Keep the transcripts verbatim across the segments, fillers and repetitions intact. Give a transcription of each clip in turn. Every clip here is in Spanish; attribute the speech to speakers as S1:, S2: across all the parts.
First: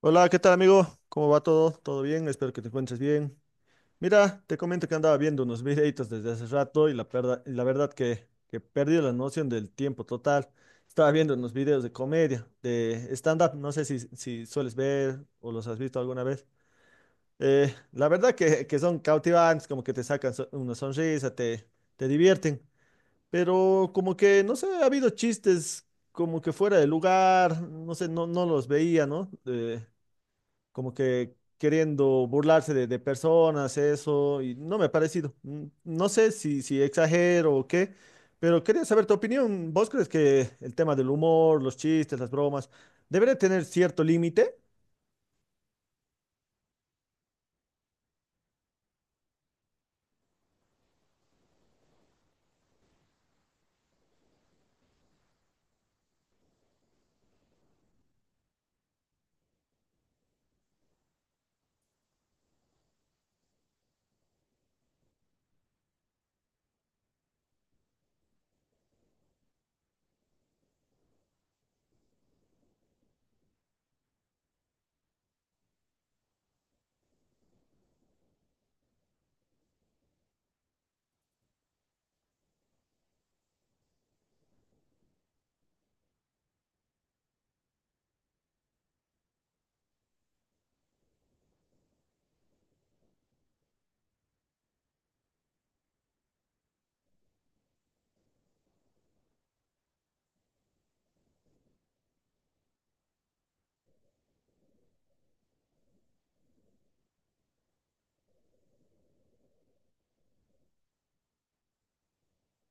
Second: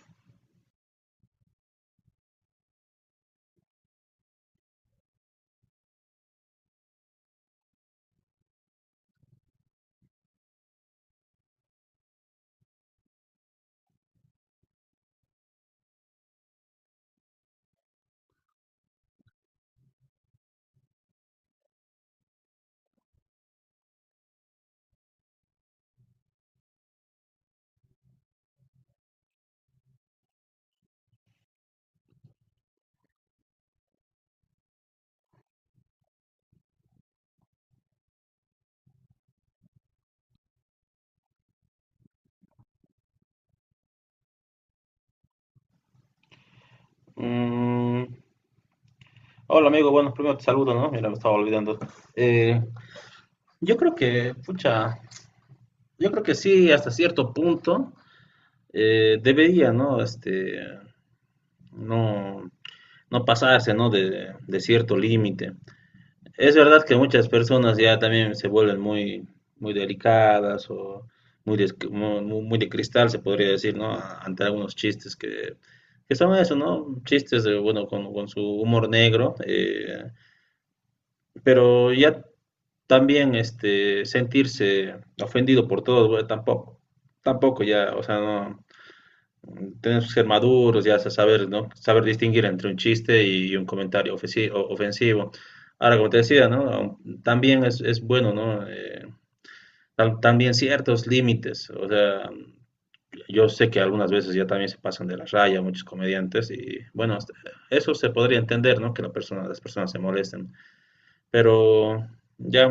S1: Hola, ¿qué tal amigo? ¿Cómo va todo? ¿Todo bien? Espero que te encuentres bien. Mira, te comento que andaba viendo unos videitos desde hace rato y la verdad, la verdad que, que perdí la noción del tiempo total. Estaba viendo unos videos de comedia, de stand-up, no sé si, si sueles ver o los has visto alguna vez. Eh, la verdad que, que son cautivantes, como que te sacan so- una sonrisa, te, te divierten, pero como que, no sé, ha habido chistes como que fuera de lugar, no sé, no, no los veía, ¿no? Eh, como que queriendo burlarse de, de personas, eso, y no me ha parecido. Mm, No sé si, si exagero o qué, pero quería saber tu opinión. ¿Vos crees que el tema del humor, los chistes, las bromas, debería tener cierto límite?
S2: Mm, hola amigo, bueno, primero te saludo, ¿no? Mira, me estaba olvidando. Eh, yo creo que, pucha, yo creo que sí, hasta cierto punto eh, debería, ¿no? Este, no, no pasarse, ¿no? De, de cierto límite. Es verdad que muchas personas ya también se vuelven muy, muy delicadas o muy de, muy, muy de cristal, se podría decir, ¿no? Ante algunos chistes que, que son eso, ¿no? Chistes, de, bueno, con, con su humor negro. eh, Pero ya también este, sentirse ofendido por todo, bueno, tampoco, tampoco ya, o sea, no, tenemos que ser maduros, ya sa- saber, ¿no? Saber distinguir entre un chiste y un comentario ofensi- o- ofensivo. Ahora, como te decía, ¿no? También es, es bueno, ¿no? Eh, tam- también ciertos límites, o sea, yo sé que algunas veces ya también se pasan de la raya muchos comediantes y, bueno, hasta- eso se podría entender, ¿no? Que la persona, las personas se molesten pero ya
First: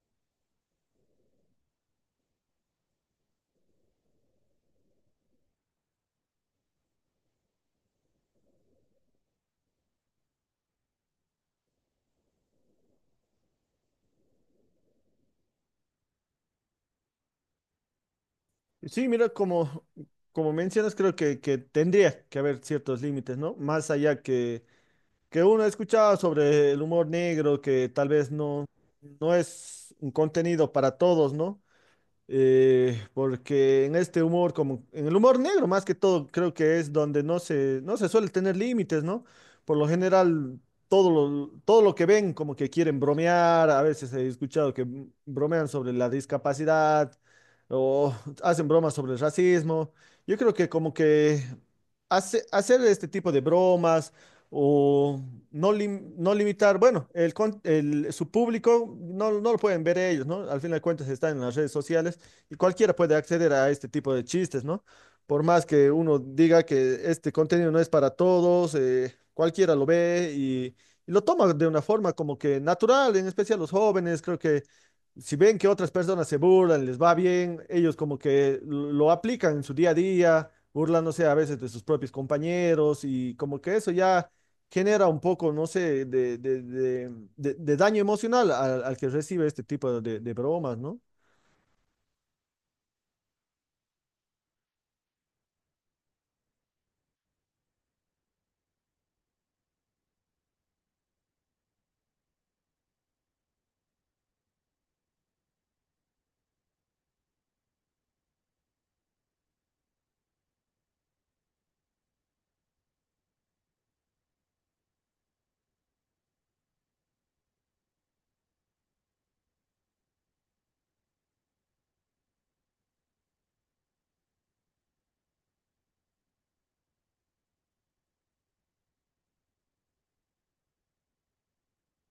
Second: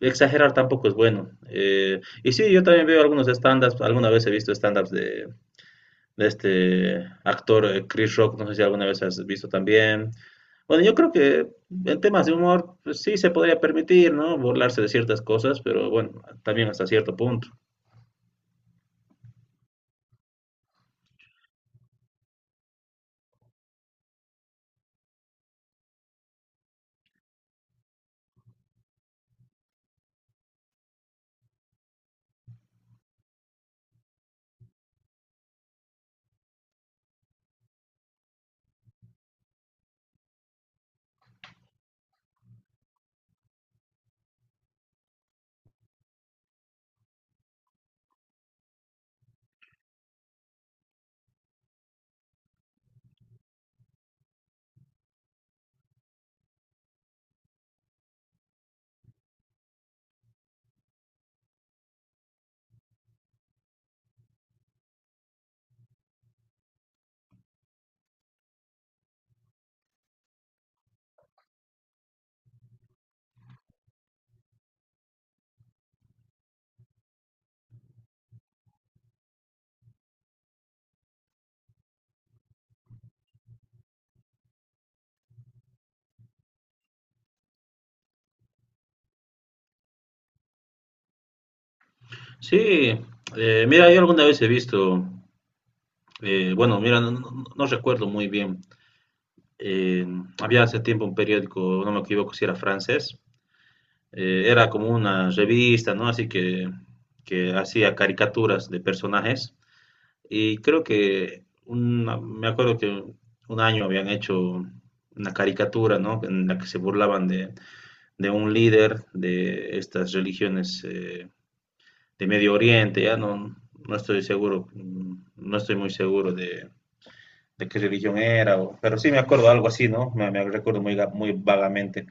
S2: exagerar tampoco es bueno. Eh, y sí, yo también veo algunos stand-ups, alguna vez he visto stand-ups de, de este actor eh, Chris Rock, no sé si alguna vez has visto también. Bueno, yo creo que en temas de humor pues, sí se podría permitir, ¿no? Burlarse de ciertas cosas, pero bueno, también hasta cierto punto.
S1: Sí, mira, como, como mencionas, creo que, que tendría que haber ciertos límites, ¿no? Más allá que, que uno ha escuchado sobre el humor negro, que tal vez no, no es un contenido para todos, ¿no? Eh, porque en este humor, como en el humor negro más que todo, creo que es donde no se, no se suele tener límites, ¿no? Por lo general, todo lo, todo lo que ven, como que quieren bromear, a veces he escuchado que m- bromean sobre la discapacidad o hacen bromas sobre el racismo. Yo creo que como que hace- hacer este tipo de bromas o no, lim- no limitar, bueno, el, con- el- su público no, no lo pueden ver ellos, ¿no? Al fin de cuentas están en las redes sociales y cualquiera puede acceder a este tipo de chistes, ¿no? Por más que uno diga que este contenido no es para todos, eh, cualquiera lo ve y, y lo toma de una forma como que natural, en especial los jóvenes, creo que si ven que otras personas se burlan, les va bien, ellos como que lo aplican en su día a día, burlándose a veces de sus propios compañeros y como que eso ya genera un poco, no sé, de, de, de, de- de daño emocional al, al que recibe este tipo de, de bromas, ¿no?
S2: Sí, eh, mira, yo alguna vez he visto, eh, bueno, mira, no, no- no recuerdo muy bien, eh, había hace tiempo un periódico, no me equivoco si era francés, eh, era como una revista, ¿no? Así que, que hacía caricaturas de personajes. Y creo que una- me acuerdo que un año habían hecho una caricatura, ¿no? En la que se burlaban de, de un líder de estas religiones eh, de Medio Oriente, ya no, no estoy seguro, mm, no estoy muy seguro de, de qué religión era, o- pero sí me acuerdo algo así, ¿no? Me, me recuerdo muy, ga- muy vagamente.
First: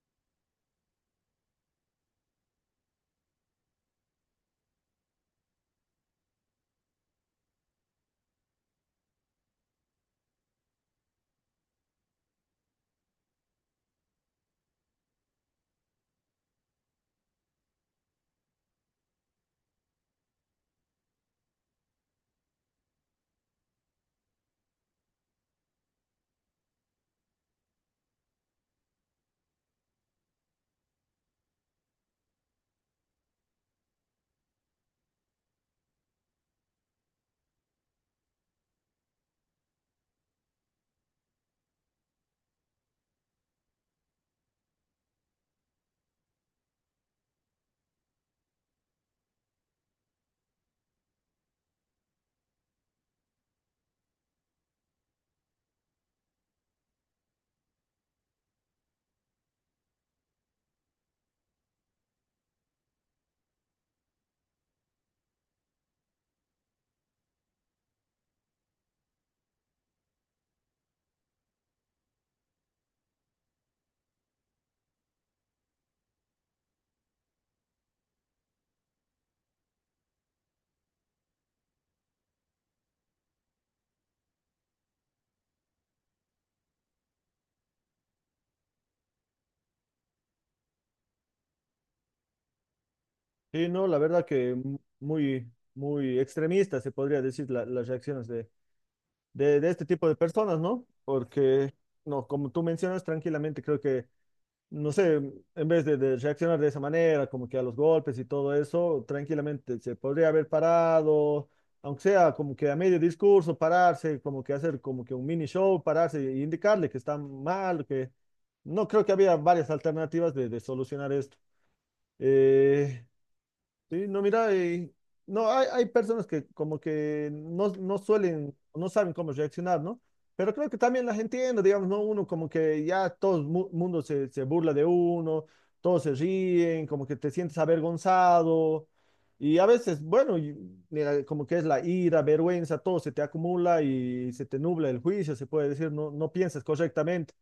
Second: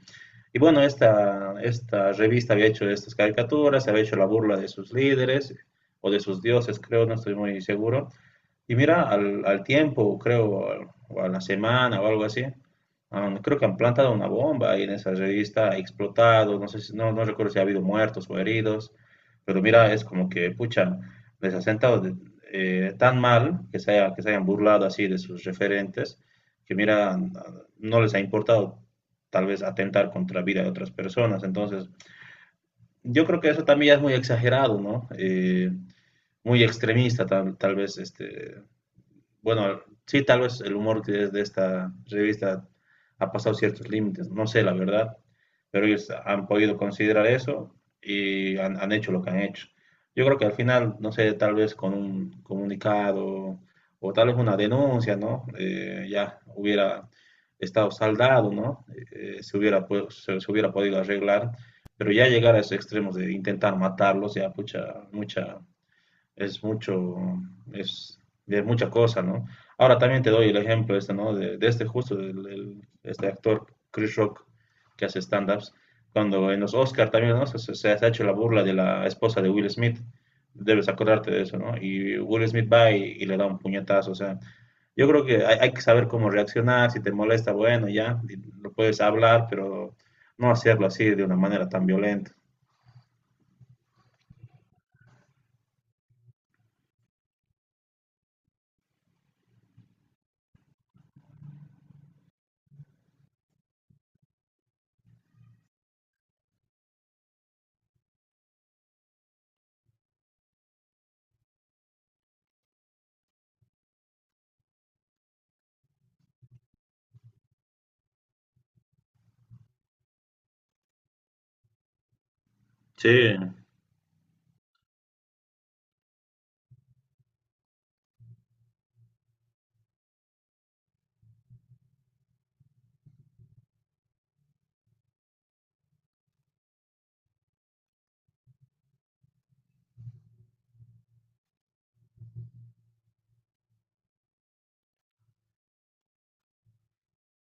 S2: Y bueno, esta, esta revista había hecho estas caricaturas, había hecho la burla de sus líderes o de sus dioses, creo, no estoy muy seguro. Y mira, al, al tiempo, creo, o al- o a la semana o algo así, han- creo que han plantado una bomba ahí en esa revista, ha explotado, no sé si- no, no recuerdo si ha habido muertos o heridos, pero mira, es como que, pucha, les ha sentado de- eh, tan mal que se haya- que se hayan burlado así de sus referentes, que mira, no les ha importado tal vez atentar contra la vida de otras personas. Entonces, yo creo que eso también ya es muy exagerado, ¿no? Eh, muy extremista tal, tal vez este, bueno, sí, tal vez el humor que es de esta revista ha pasado ciertos límites, no sé la verdad, pero ellos han podido considerar eso y han, han hecho lo que han hecho. Yo creo que al final, no sé, tal vez con un comunicado o tal vez una denuncia, ¿no? Eh, ya hubiera estado saldado, ¿no? Eh, se hubiera, pues, se, se hubiera podido arreglar, pero ya llegar a esos extremos de intentar matarlos, ya mucha, mucha, es mucho, es de mucha cosa, ¿no? Ahora también te doy el ejemplo este, ¿no? De, de este justo, del- del- este actor Chris Rock que hace stand-ups, cuando en los Oscar también, ¿no? Se, se- se ha hecho la burla de la esposa de Will Smith, debes acordarte de eso, ¿no? Y Will Smith va y, y le da un puñetazo, o sea, yo creo que hay, hay que saber cómo reaccionar, si te molesta, bueno, ya, y lo puedes hablar, pero no hacerlo así de una manera tan violenta.
S1: Sí, no, la verdad que mu- muy, muy extremista se podría decir la- las reacciones de, de, de este tipo de personas, ¿no? Porque, no, como tú mencionas tranquilamente, creo que, no sé, en vez de, de reaccionar de esa manera, como que a los golpes y todo eso, tranquilamente se podría haber parado, aunque sea como que a medio discurso, pararse, como que hacer como que un mini show, pararse e indicarle que está mal, que no creo que había varias alternativas de, de solucionar esto. Eh,
S2: Sí,
S1: Sí, no, mira, eh, no, hay, hay personas que como que no, no suelen, no saben cómo reaccionar, ¿no? Pero creo que también las entiendo, digamos, ¿no? Uno como que ya todo el mu- mundo se, se burla de uno, todos se ríen, como que te sientes avergonzado. Y a veces, bueno, y- mira, como que es la ira, vergüenza, todo se te acumula y se te nubla el juicio, se puede decir, no, no piensas correctamente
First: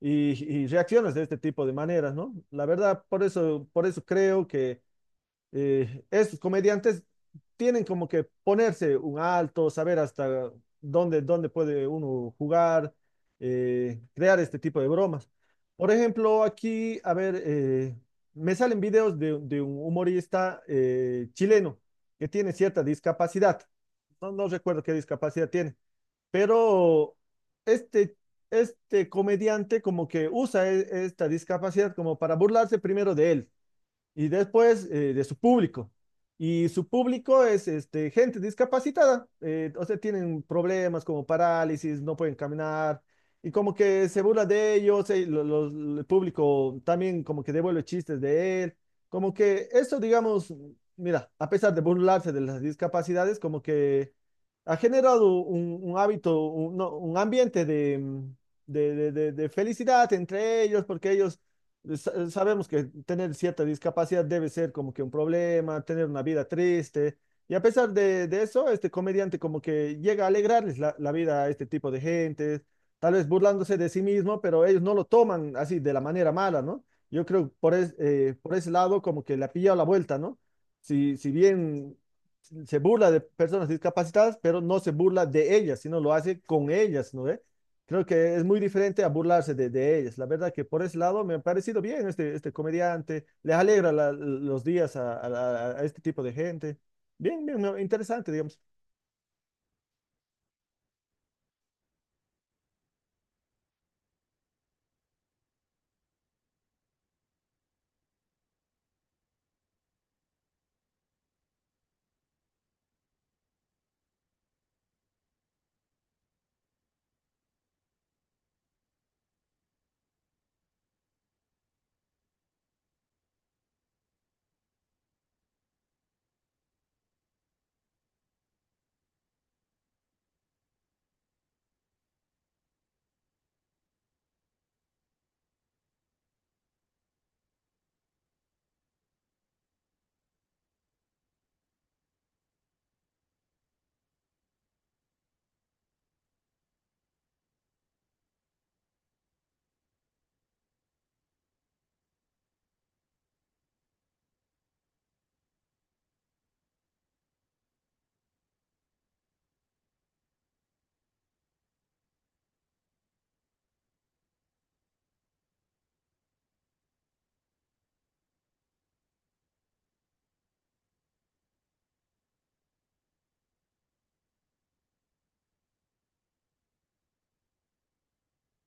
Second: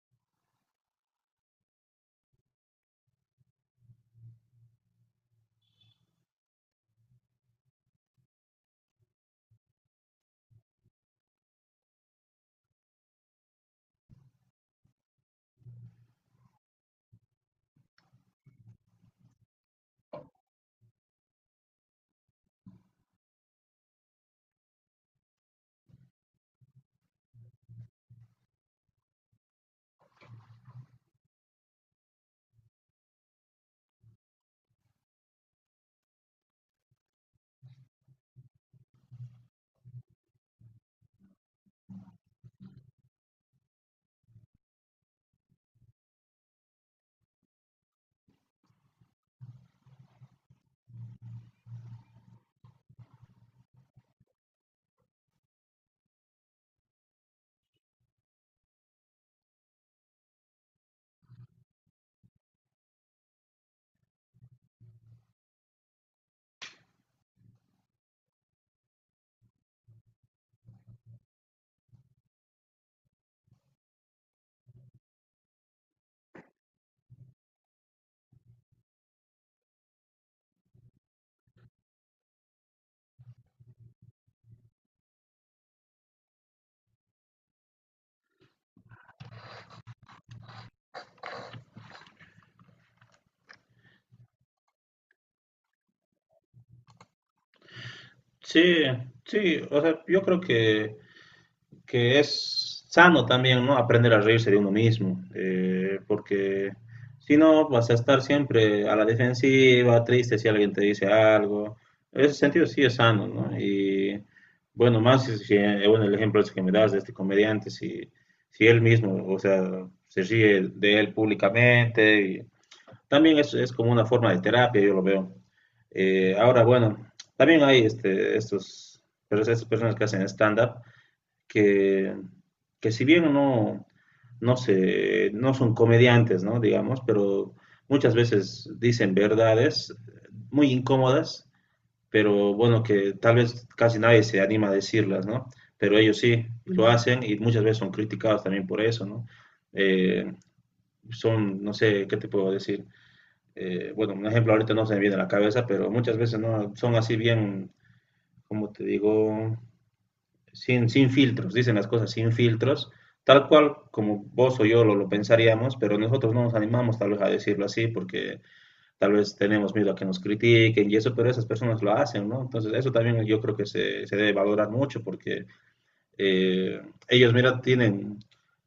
S1: y, y reaccionas de este tipo de maneras, ¿no? La verdad, por eso, por eso creo que eh, estos comediantes tienen como que ponerse un alto, saber hasta dónde, dónde puede uno jugar, eh, crear este tipo de bromas. Por ejemplo, aquí, a ver, eh, me salen videos de, de un humorista eh, chileno que tiene cierta discapacidad. No, no recuerdo qué discapacidad tiene, pero este, este comediante como que usa e- esta discapacidad como para burlarse primero de él y después eh, de su público. Y su público es este, gente discapacitada, eh, o sea, tienen problemas como parálisis, no pueden caminar, y como que se burla de ellos, eh, lo- lo- el público también como que devuelve chistes de él, como que eso, digamos, mira, a pesar de burlarse de las discapacidades, como que ha generado un, un hábito, un, no, un ambiente de, mm, de, de de- de felicidad entre ellos, porque ellos sa- eh, sabemos que tener cierta discapacidad debe ser como que un problema, tener una vida triste. Y a pesar de, de eso, este comediante como que llega a alegrarles la, la vida a este tipo de gente, tal vez burlándose de sí mismo, pero ellos no lo toman así de la manera mala, ¿no? Yo creo por, es- eh, por ese lado como que le ha pillado la vuelta, ¿no? Si, si bien se burla de personas discapacitadas, pero no se burla de ellas, sino lo hace con ellas, ¿no ve? Creo que es muy diferente a burlarse de, de ellas. La verdad que por ese lado me ha parecido bien este, este comediante. Les alegra la- los días a, a- a este tipo de gente. Bien, bien, no, interesante, digamos.
S2: sí, sí, o sea, yo creo que... que es sano también, ¿no? Aprender a reírse de uno mismo, eh, porque si no, vas a estar siempre a la defensiva, triste si alguien te dice algo. En ese sentido sí es sano, ¿no? Y bueno, más si, si- eh, bueno, el ejemplo ese que me das de este comediante, si, si él mismo, o sea, se ríe de él públicamente, y también es, es como una forma de terapia, yo lo veo. Eh, ahora, bueno, también hay este, estos, pero esas personas que hacen stand-up, que, que si bien no, no, se, no son comediantes, ¿no? Digamos, pero muchas veces dicen verdades muy incómodas, pero bueno, que tal vez casi nadie se anima a decirlas, ¿no? Pero ellos sí lo hacen y muchas veces son criticados también por eso, ¿no? Eh, son, no sé, ¿qué te puedo decir? Eh, bueno, un ejemplo ahorita no se me viene a la cabeza, pero muchas veces no son así bien, como te digo, sin, sin filtros, dicen las cosas sin filtros, tal cual como vos o yo lo, lo pensaríamos, pero nosotros no nos animamos tal vez a decirlo así porque tal vez tenemos miedo a que nos critiquen y eso, pero esas personas lo hacen, ¿no? Entonces eso también yo creo que se, se debe valorar mucho porque eh, ellos, mira, tienen,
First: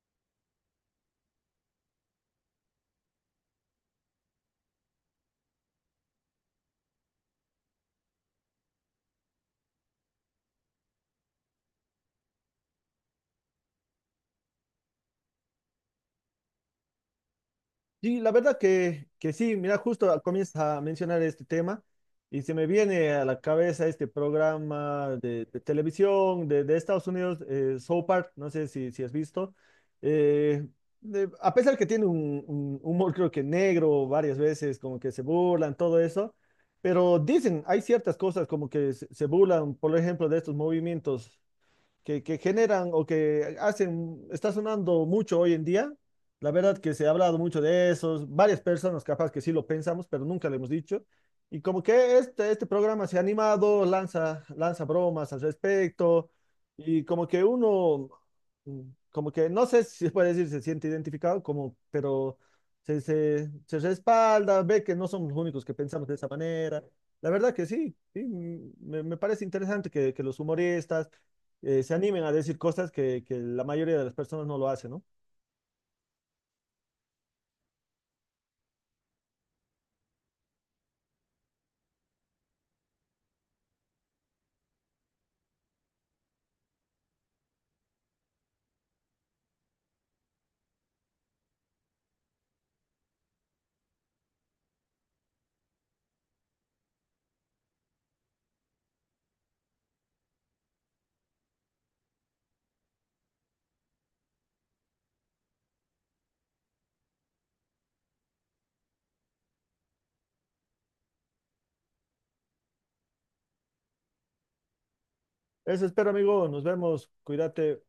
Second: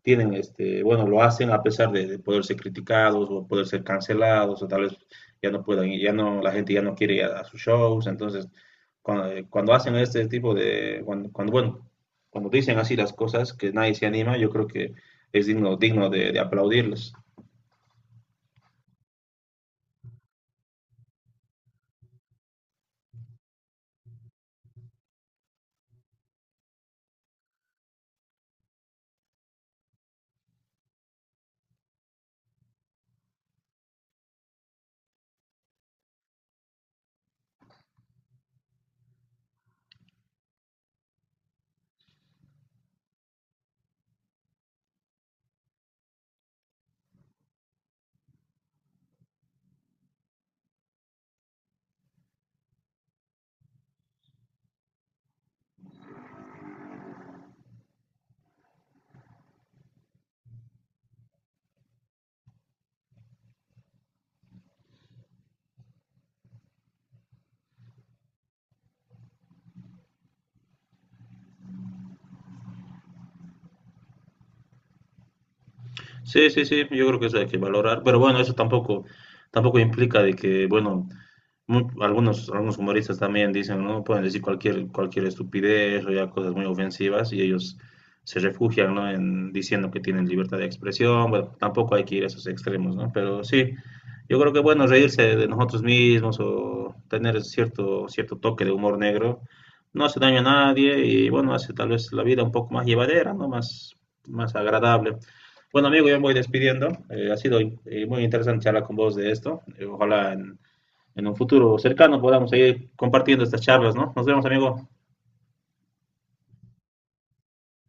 S2: tienen, este, bueno, lo hacen a pesar de, de poder ser criticados o poder ser cancelados o tal vez ya no puedan, ir, ya no, la gente ya no quiere ir a, a sus shows, entonces cuando, eh, cuando, hacen este tipo de, cuando, cuando, bueno, cuando dicen así las cosas que nadie se anima, yo creo que es digno, digno de, de aplaudirles.
S1: Sí, la verdad que, que sí, mira, justo a- comienzas a mencionar este tema y se me viene a la cabeza este programa de, de televisión de, de Estados Unidos, eh, South Park, no sé si, si has visto. Eh, de- a pesar que tiene un, un humor creo que negro varias veces, como que se burlan, todo eso, pero dicen, hay ciertas cosas como que se, se burlan, por ejemplo, de estos movimientos que, que generan o que hacen, está sonando mucho hoy en día. La verdad que se ha hablado mucho de eso, varias personas capaz que sí lo pensamos, pero nunca lo hemos dicho. Y como que este, este programa se ha animado, lanza, lanza bromas al respecto, y como que uno, mm, como que no sé si se puede decir, se siente identificado, como, pero se, se, se respalda, ve que no somos los únicos que pensamos de esa manera. La verdad que sí, sí, mm, me, me parece interesante que, que los humoristas eh, se animen a decir cosas que, que la mayoría de las personas no lo hacen, ¿no?
S2: Sí, sí, sí, yo creo que eso hay que valorar, pero bueno, eso tampoco, tampoco implica de que, bueno, Mu- algunos, algunos humoristas también dicen, ¿no? Pueden decir cualquier, cualquier estupidez o ya cosas muy ofensivas y ellos se refugian, ¿no? En diciendo que tienen libertad de expresión. Bueno, tampoco hay que ir a esos extremos, ¿no? Pero sí, yo creo que bueno, reírse de nosotros mismos o tener cierto, cierto toque de humor negro no hace daño a nadie y bueno, hace tal vez la vida un poco más llevadera, ¿no? Más, más agradable. Bueno, amigo, yo me voy despidiendo. Eh, ha sido eh, muy interesante charlar con vos de esto. Eh, ojalá en en un futuro cercano podamos seguir compartiendo estas charlas, ¿no? Nos vemos, amigo.
S1: Eso espero, amigo. Nos vemos. Cuídate.